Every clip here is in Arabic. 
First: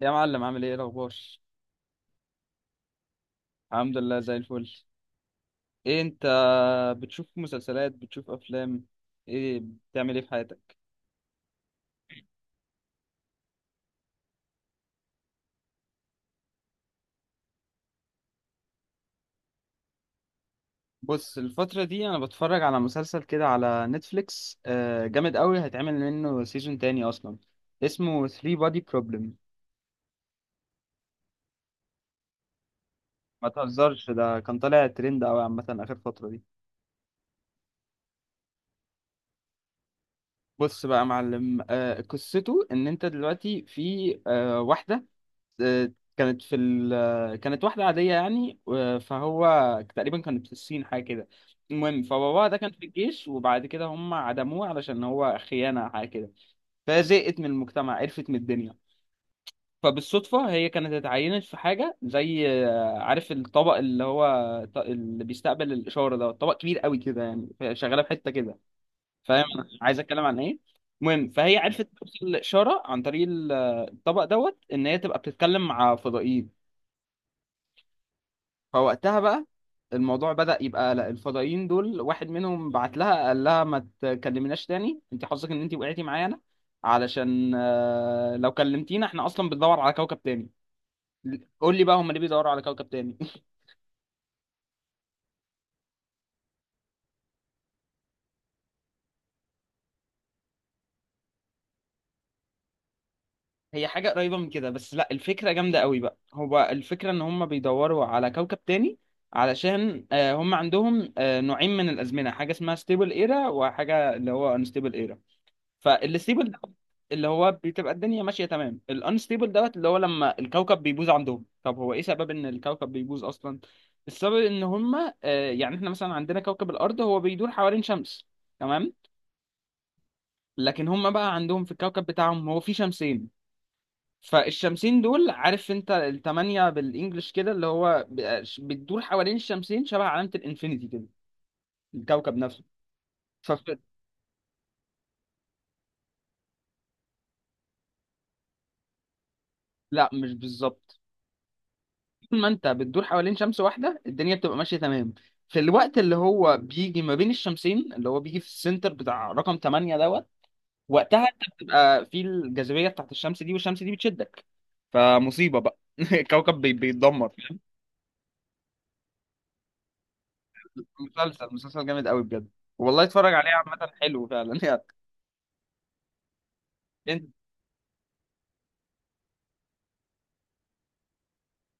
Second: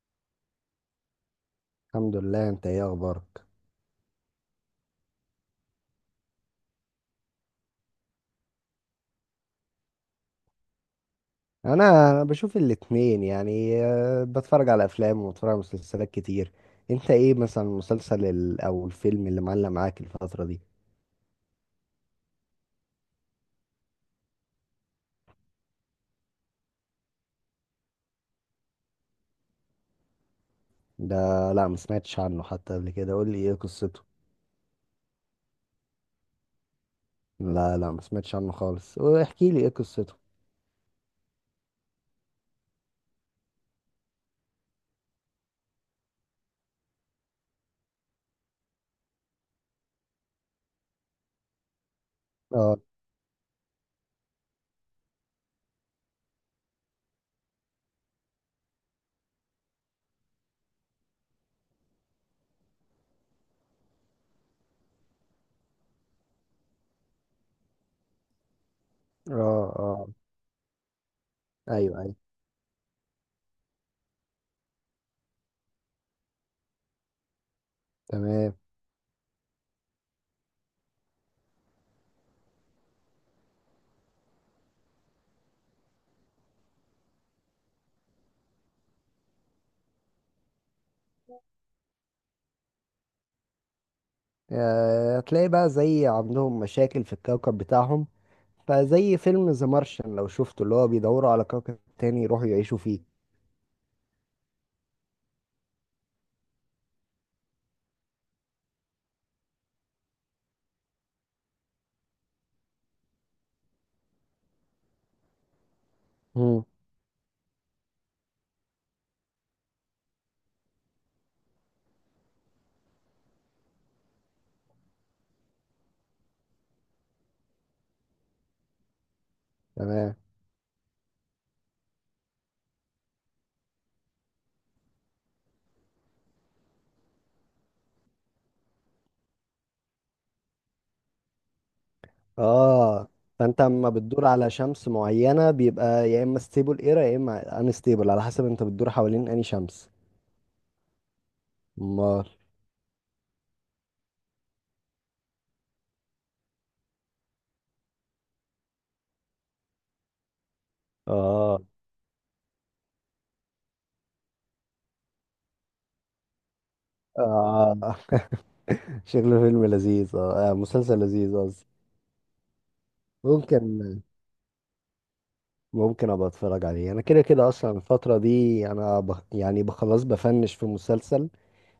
يا معلم، عامل ايه الاخبار؟ الحمد لله. انت ايه اخبارك؟ الحمد لله، زي الفل. ايه انت؟ بتشوف مسلسلات، بتشوف افلام، ايه بتعمل ايه في حياتك؟ انا بشوف الاتنين يعني، بتفرج على افلام وبتفرج على مسلسلات كتير. انت ايه مثلا المسلسل او الفيلم اللي معلق معاك الفترة دي؟ بص، الفترة دي انا بتفرج على مسلسل كده على نتفليكس، جامد قوي هيتعمل منه سيزون تاني اصلا. اسمه 3 بادي بروبلم. ده لا، ما سمعتش عنه حتى قبل كده، قول لي ما ايه قصته. تهزرش، ده كان طالع ترند قوي عامة اخر فترة دي. لا لا، ما سمعتش عنه خالص، واحكي لي ايه قصته. بص بقى يا معلم، قصته ان انت دلوقتي في واحدة. آه، كانت واحدة عادية يعني فهو تقريبا كانت في الصين حاجة كده. المهم فباباها ده كان اه، في الجيش، وبعد كده هم عدموه علشان هو خيانة حاجة كده. فهي زهقت من المجتمع، عرفت من الدنيا. فبالصدفة هي كانت اتعينت في حاجة زي، عارف الطبق اللي هو اللي بيستقبل الإشارة، ده طبق كبير قوي كده يعني، فهي شغالة في حتة كده. اه، فاهم أنا عايز اه. أتكلم عن إيه؟ المهم فهي عرفت ايوه، ايوه. توصل الإشارة عن طريق الطبق دوت إن هي تبقى بتتكلم مع فضائيين. تمام. فوقتها بقى الموضوع بدأ يبقى، لا الفضائيين دول واحد منهم بعت لها قال لها ما تكلمناش تاني، انت حظك ان انت وقعتي معانا. علشان لو كلمتينا احنا اصلا بندور على كوكب تاني. قول لي بقى، هم ليه بيدوروا على كوكب تاني؟ هتلاقي بقى زي عندهم مشاكل في الكوكب بتاعهم، فزي فيلم ذا مارشن لو شفته، اللي هو بيدوروا على كوكب تاني يروحوا يعيشوا فيه. هي حاجة قريبة من كده، بس لا الفكرة جامدة قوي بقى، هو الفكرة ان هم بيدوروا على كوكب تاني علشان هم عندهم نوعين من الأزمنة. حاجة اسمها ستيبل ايرا، وحاجة اللي هو انستيبل ايرا. فالستيبل ده مم. اللي هو بتبقى الدنيا ماشيه تمام، الانستيبل دوت اللي هو لما الكوكب بيبوظ عندهم. طب هو ايه سبب ان الكوكب بيبوظ اصلا؟ السبب ان هما، يعني احنا مثلا عندنا كوكب الارض، هو بيدور حوالين شمس. تمام. تمام. لكن هما بقى عندهم في الكوكب بتاعهم هو في شمسين. فالشمسين دول، عارف انت التمانية بالانجلش كده، اللي هو بتدور حوالين الشمسين شبه علامة الانفينيتي كده، الكوكب نفسه. اه. فانت فف... اما بتدور على شمس معينة بيبقى يا اما ستيبل ايرا يا اما انستيبل، على حسب انت بتدور حوالين انهي شمس. لا مش بالظبط. امال. طول ما انت بتدور حوالين شمس واحده الدنيا بتبقى ماشيه تمام. في الوقت اللي هو بيجي ما بين الشمسين، اللي هو بيجي في السنتر بتاع رقم 8 دوت، وقتها انت اه، بتبقى في الجاذبيه بتاعت الشمس دي والشمس دي بتشدك. فمصيبه بقى الكوكب بيتدمر. اه. شكله فيلم لذيذ. اه، مسلسل لذيذ مسلسل قصدي. مسلسل جامد قوي بجد، والله اتفرج عليه. عامه ممكن، حلو فعلا يعني. ممكن ابقى اتفرج عليه. انا كده انت كده اصلا الفترة دي انا يعني بخلص بفنش في مسلسل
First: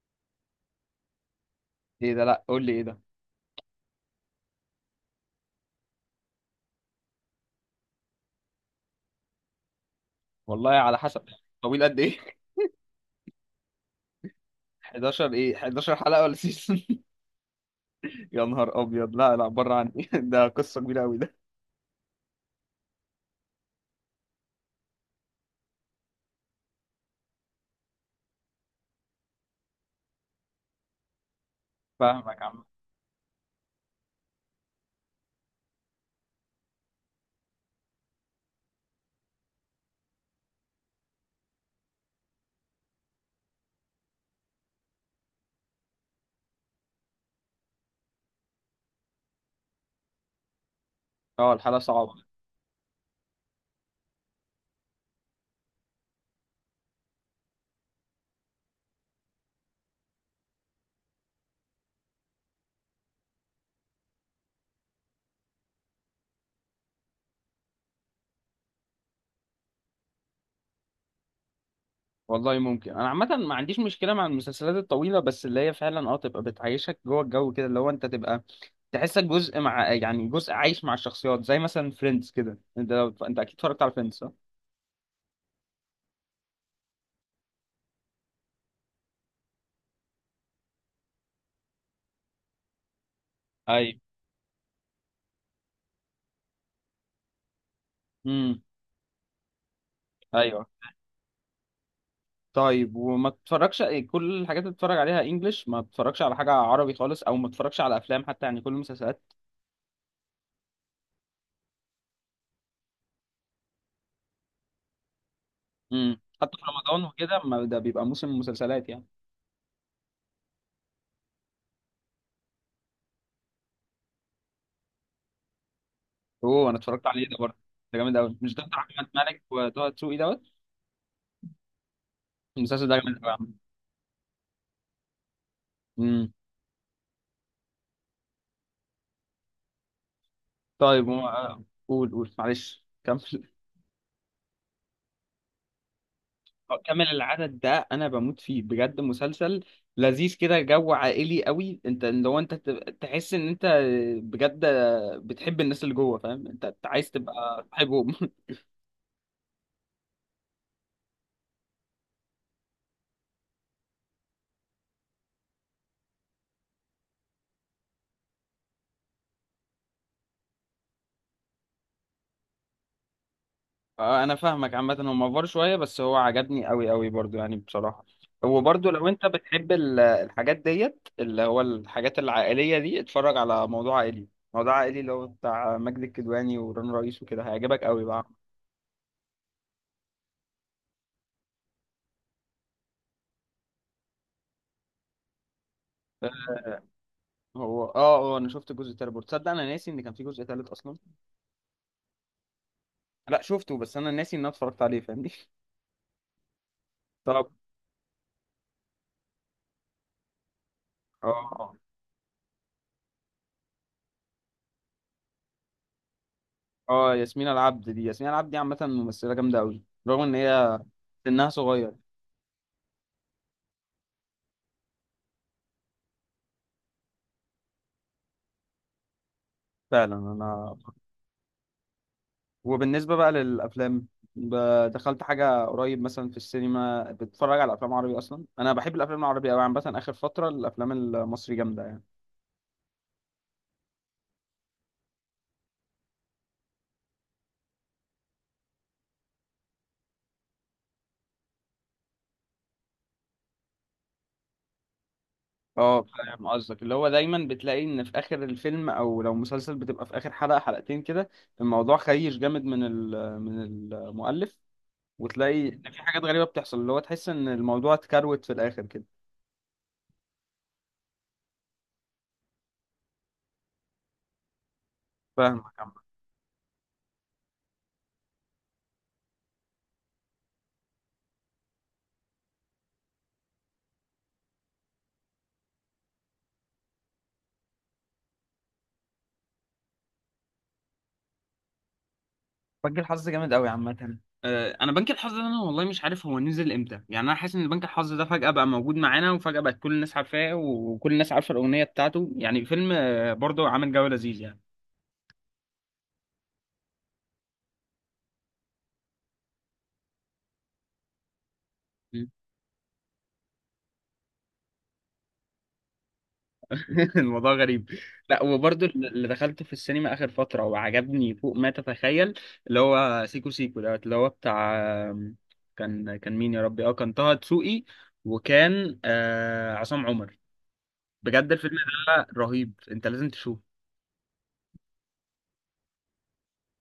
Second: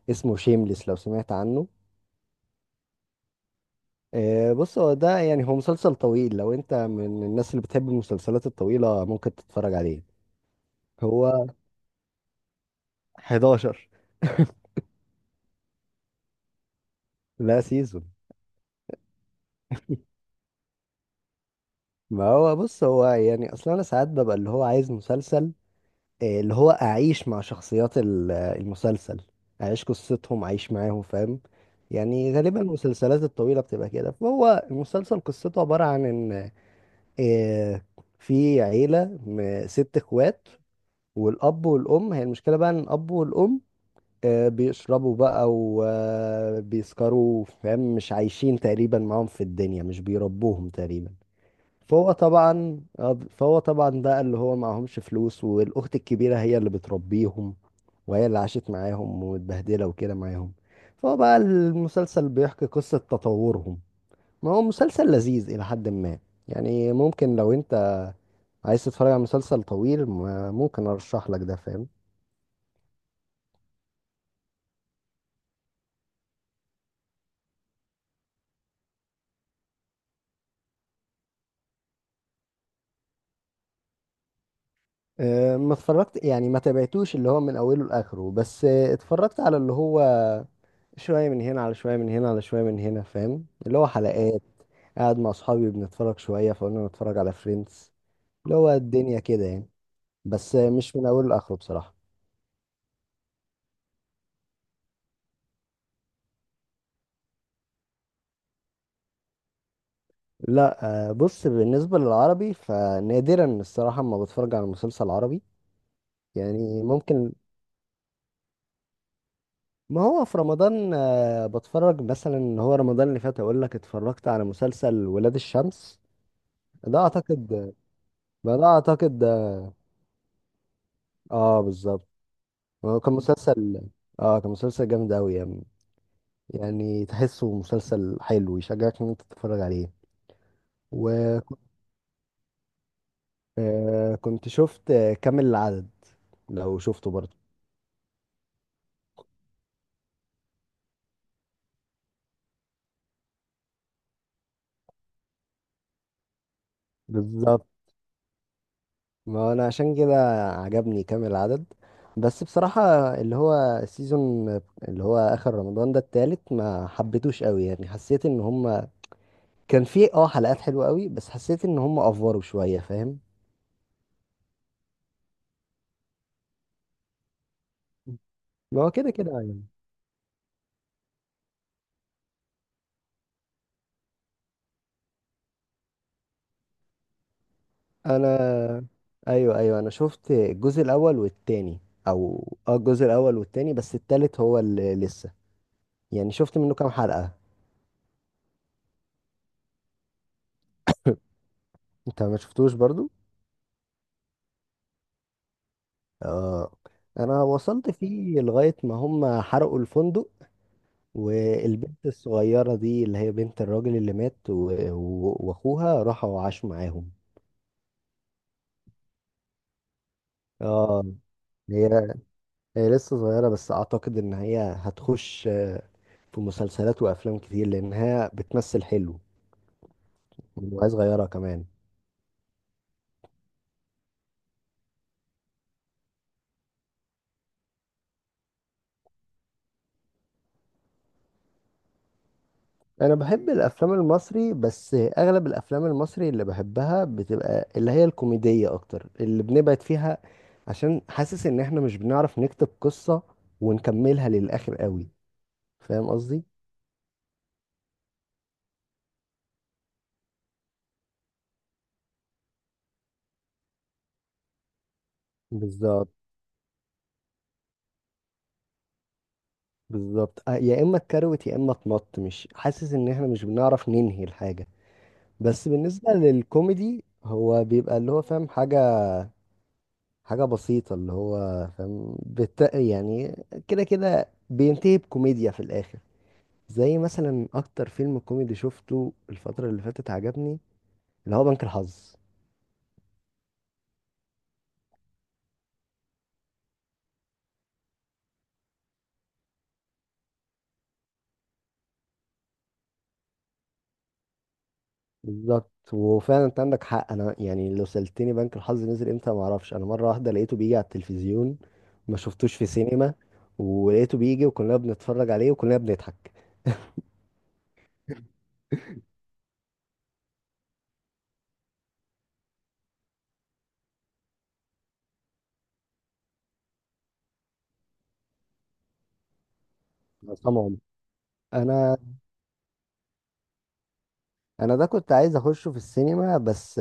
اسمه شيمليس، لو سمعت عنه. ايه ده؟ لا قول لي ايه ده. بص، هو ده، يعني هو مسلسل طويل. لو انت من الناس اللي بتحب المسلسلات الطويلة ممكن تتفرج عليه. والله على حسب. هو طويل قد ايه؟ 11. 11؟ ايه، 11 حلقه ولا سيزون؟ لا، سيزون. يا نهار ابيض، لا لا، بره عني ده قصه كبيره قوي ده. ما هو بص، هو يعني اصلا انا ساعات ببقى اللي هو عايز مسلسل، اللي هو اعيش مع شخصيات المسلسل، اعيش قصتهم، اعيش معاهم، فاهم؟ يعني فاهمك يا غالبا عم. المسلسلات الطويلة بتبقى كده. فهو المسلسل قصته عبارة عن ان آه، في عيلة ست اخوات، والاب والام. هي المشكلة بقى ان الاب والام بيشربوا بقى وبيسكروا، فاهم؟ مش عايشين تقريبا معاهم في الدنيا، مش بيربوهم تقريبا. اه، الحلقه فهو صعبه. طبعا فهو طبعا ده اللي هو معهمش فلوس، والاخت الكبيره هي اللي بتربيهم، وهي اللي عاشت معاهم ومتبهدله وكده معاهم. فهو بقى المسلسل بيحكي قصه تطورهم. ما هو مسلسل لذيذ الى حد ما، يعني. ممكن لو انت عايز تتفرج على مسلسل طويل ممكن ارشح لك ده، فاهم؟ والله ممكن، انا عامه ما عنديش مشكله مع المسلسلات الطويله، بس اللي هي فعلا تبقى بتعيشك جوه الجو كده، اللي هو انت تبقى تحسك جزء، مع يعني جزء عايش مع الشخصيات، زي مثلا فريندز كده. انت اكيد اتفرجت على فريندز، صح؟ أه، ما اتفرجت، يعني ما تابعتوش اللي هو من اوله لاخره، بس أه، اتفرجت على اللي هو شوية من هنا على شوية من هنا على شوية من هنا، فاهم؟ اللي هو ايوه، حلقات. قاعد مع أصحابي بنتفرج شوية فقلنا نتفرج على فريندز، اللي امم هو الدنيا كده يعني. بس ايوه. مش من أوله لآخره بصراحة. طيب، وما تتفرجش؟ كل الحاجات اللي بتتفرج عليها انجلش، ما تتفرجش على حاجه عربي خالص؟ او ما تتفرجش على افلام حتى؟ يعني كل المسلسلات. لا. بص، بالنسبة للعربي فنادرا الصراحة ما بتفرج على مسلسل عربي. حتى في يعني رمضان ممكن، وكده؟ ما ده بيبقى موسم مسلسلات يعني. ما هو في رمضان بتفرج. مثلا هو رمضان اللي فات أقول لك اتفرجت على مسلسل ولاد الشمس. اوه، انا ده اتفرجت عليه ده برضه. أعتقد، ده جامد قوي، مش ما ده ده بتاع احمد أعتقد مالك ده- وطه دسوقي دوت؟ اه، بالظبط. المسلسل ده هو كان جامد قوي. مسلسل، اه، كان مسلسل جامد أوي يعني. امم يعني تحسه مسلسل حلو، يشجعك ان انت تتفرج عليه. طيب، وكنت قول قول، معلش كمل. شفت كامل العدد، لو كمل شفته برضه. العدد، ده انا بموت فيه بجد، مسلسل لذيذ كده، جو عائلي قوي. انت لو انت تحس ان انت بجد بتحب الناس اللي جوه، فاهم أنت عايز تبقى بالظبط، صاحبهم. ما انا عشان كده عجبني كامل العدد. بس بصراحة اللي هو السيزون اللي هو اخر رمضان ده، التالت، ما حبيتوش قوي يعني. حسيت ان هم كان فيه اه حلقات حلوة قوي، بس حسيت ان هم افوروا شوية، فاهم؟ انا فاهمك. عامه هو مفر شويه، بس هو عجبني قوي قوي برضو يعني بصراحه. ما وبرضو هو لو كده انت كده يعني. بتحب الحاجات ديت، اللي هو الحاجات العائليه دي، اتفرج على موضوع عائلي. موضوع عائلي اللي هو بتاع ماجد الكدواني ورن رئيس وكده، هيعجبك قوي بقى. انا، ايوه، ايوه، انا شفت الجزء الاول والتاني، او اه الجزء الاول والتاني، بس التالت هو اللي لسه، يعني شفت منه كام حلقة. هو اه اه، انا شفت الجزء التالت برضه، تصدق انا ناسي ان كان في جزء تالت اصلا. انت ما شفتوش برضو؟ لا شفته، بس انا ناسي ان انا اتفرجت عليه، فاهمني اه. انا طب، وصلت فيه لغاية ما هم حرقوا الفندق، اه اه، والبنت الصغيرة دي اللي هي بنت الراجل اللي مات واخوها راحوا عاشوا معاهم. ياسمين العبد دي، ياسمين العبد دي عامه ممثله جامده قوي رغم ان هي اه. سنها هي صغير. هي لسه صغيرة، بس اعتقد ان هي هتخش في مسلسلات وافلام كتير لانها بتمثل حلو، فعلا. انا وهي صغيرة كمان. وبالنسبه بقى للافلام، دخلت حاجه قريب مثلا في السينما، بتتفرج على افلام عربي اصلا؟ انا بحب الافلام العربي قوي. عامه اخر فتره الافلام المصري جامده يعني. أنا بحب الأفلام المصري، بس أغلب الأفلام المصري اللي بحبها بتبقى اللي هي الكوميدية أكتر، اللي بنبعد فيها عشان حاسس إن إحنا مش بنعرف نكتب قصة ونكملها للآخر قوي، اه، فاهم قصدي؟ فاهم قصدك، اللي هو دايما بتلاقي ان في اخر الفيلم، او لو مسلسل بتبقى في اخر حلقة حلقتين كده، الموضوع خيش جامد من من المؤلف، وتلاقي ان في بالظبط، حاجات غريبة بتحصل اللي هو تحس ان الموضوع اتكروت في الاخر كده. بالظبط. يا إما اتكروت يا إما اتمط. مش حاسس إن إحنا مش بنعرف ننهي الحاجة. فاهمك بس يا عم. بالنسبة للكوميدي هو بيبقى اللي هو فاهم حاجة، حاجة بسيطة اللي هو فاهم يعني كده كده بينتهي بكوميديا في الآخر. زي مثلا أكتر فيلم كوميدي شفته الفترة اللي فاتت عجبني اللي هو بنك الحظ. بنك الحظ جامد قوي عامة. انا بنك الحظ ده انا والله مش عارف هو نزل امتى يعني. انا حاسس ان بنك الحظ ده فجأة بقى موجود معانا، وفجأة بقت كل الناس عارفاه وكل الناس عارفة الأغنية بتاعته. يعني فيلم برضه عامل جو لذيذ بالظبط، وفعلا انت عندك حق. انا يعني لو سألتني بنك الحظ نزل امتى ما اعرفش. انا مرة واحدة لقيته بيجي على التلفزيون، ما يعني. شفتوش في سينما، ولقيته بيجي وكلنا بنتفرج عليه وكلنا بنضحك. الموضوع غريب. لا، وبرضه اللي دخلته في السينما اخر فتره وعجبني فوق ما تتخيل، اللي هو سيكو سيكو دوت اللي هو بتاع، كان مين يا ربي؟ اه، كان طه دسوقي، وكان عصام عمر. طبعا. بجد الفيلم انا ده رهيب، انت لازم تشوفه. انا ده كنت عايز اخشه في السينما، بس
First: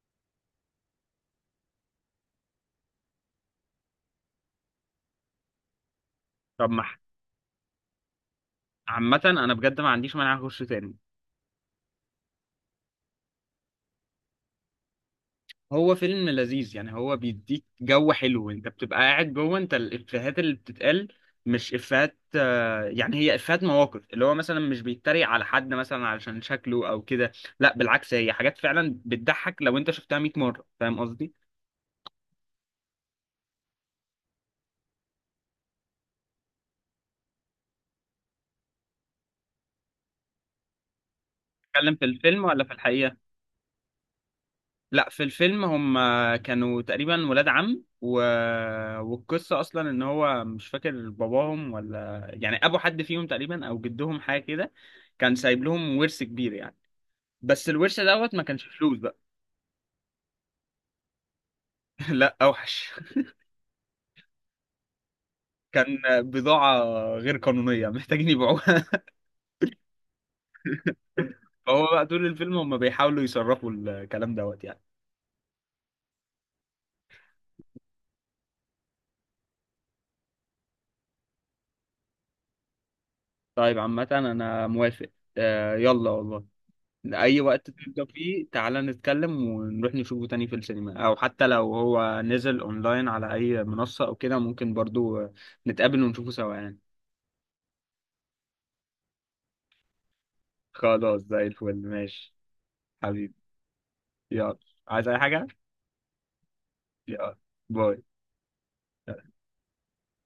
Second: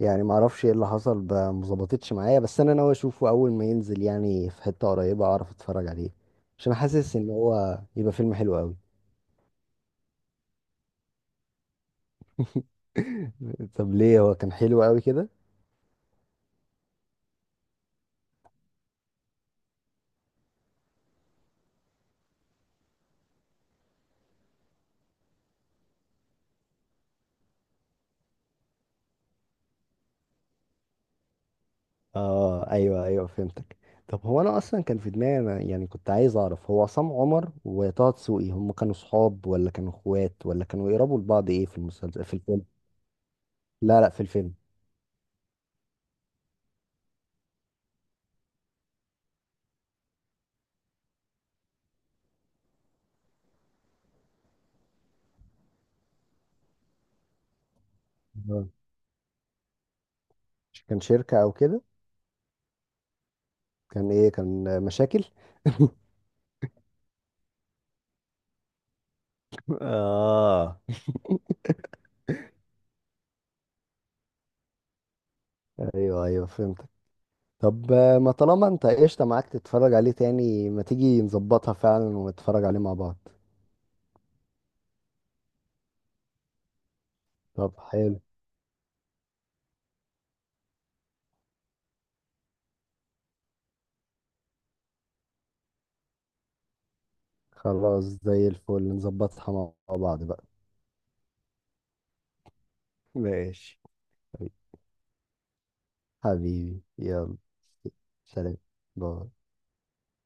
يعني ما اعرفش ايه اللي حصل، ما ظبطتش معايا. بس انا ناوي اشوفه اول ما ينزل، يعني في حتة قريبة اعرف اتفرج عليه، طب عشان ما، حاسس ان هو يبقى فيلم حلو قوي. عامه انا بجد ما عنديش مانع اخش تاني. طب ليه؟ هو كان حلو قوي كده؟ هو فيلم لذيذ يعني، هو بيديك جو حلو، انت بتبقى قاعد جوه انت، الافيهات اللي بتتقال، مش افيهات يعني، هي افيهات مواقف، اللي هو مثلا مش بيتريق على حد مثلا علشان شكله او كده، لا بالعكس هي حاجات فعلا بتضحك لو انت شفتها 100 مرة. فاهم قصدي؟ اه، ايوه، ايوه، فهمتك. طب هو انا اصلا كان في دماغي انا، يعني كنت عايز اعرف، هو عصام عمر وطه دسوقي هم كانوا صحاب ولا كانوا اخوات ولا كانوا يقربوا لبعض ايه، في اتكلم في المسلسل، في الفيلم الفيلم؟ ولا في الحقيقة؟ لا لا، في الفيلم. لا في الفيلم هم كانوا تقريبا ولاد عم والقصة اصلا ان هو مش فاكر باباهم، ولا يعني ابو حد فيهم تقريبا، او جدهم حاجة كده. كان سايب لهم ورث كبير يعني، بس الورث دوت ما كانش آه. فلوس بقى. كان شركة او كده؟ لا اوحش. كان ايه؟ كان مشاكل؟ كان بضاعة غير قانونية محتاجين يبيعوها اه، فهو بقى طول الفيلم هم بيحاولوا يصرفوا الكلام دوت يعني. ايوه، ايوه، فهمت. طب ما طالما انت قشطة معاك تتفرج عليه تاني، ما تيجي نظبطها فعلا ونتفرج عليه مع بعض. طيب، عامة انا موافق. آه يلا والله. اي وقت طب تبدأ حلو. فيه تعالى نتكلم، ونروح نشوفه تاني في السينما، او حتى لو هو نزل اونلاين على اي منصة او كده، ممكن برضو نتقابل ونشوفه سوا يعني. خلاص، زي الفل، نظبطها مع بعض بقى. خلاص زي الفل، ماشي حبيبي ماشي. يلا. عايز اي حاجة؟ حبيبي، يلا، يلا. باي. سلام. باي.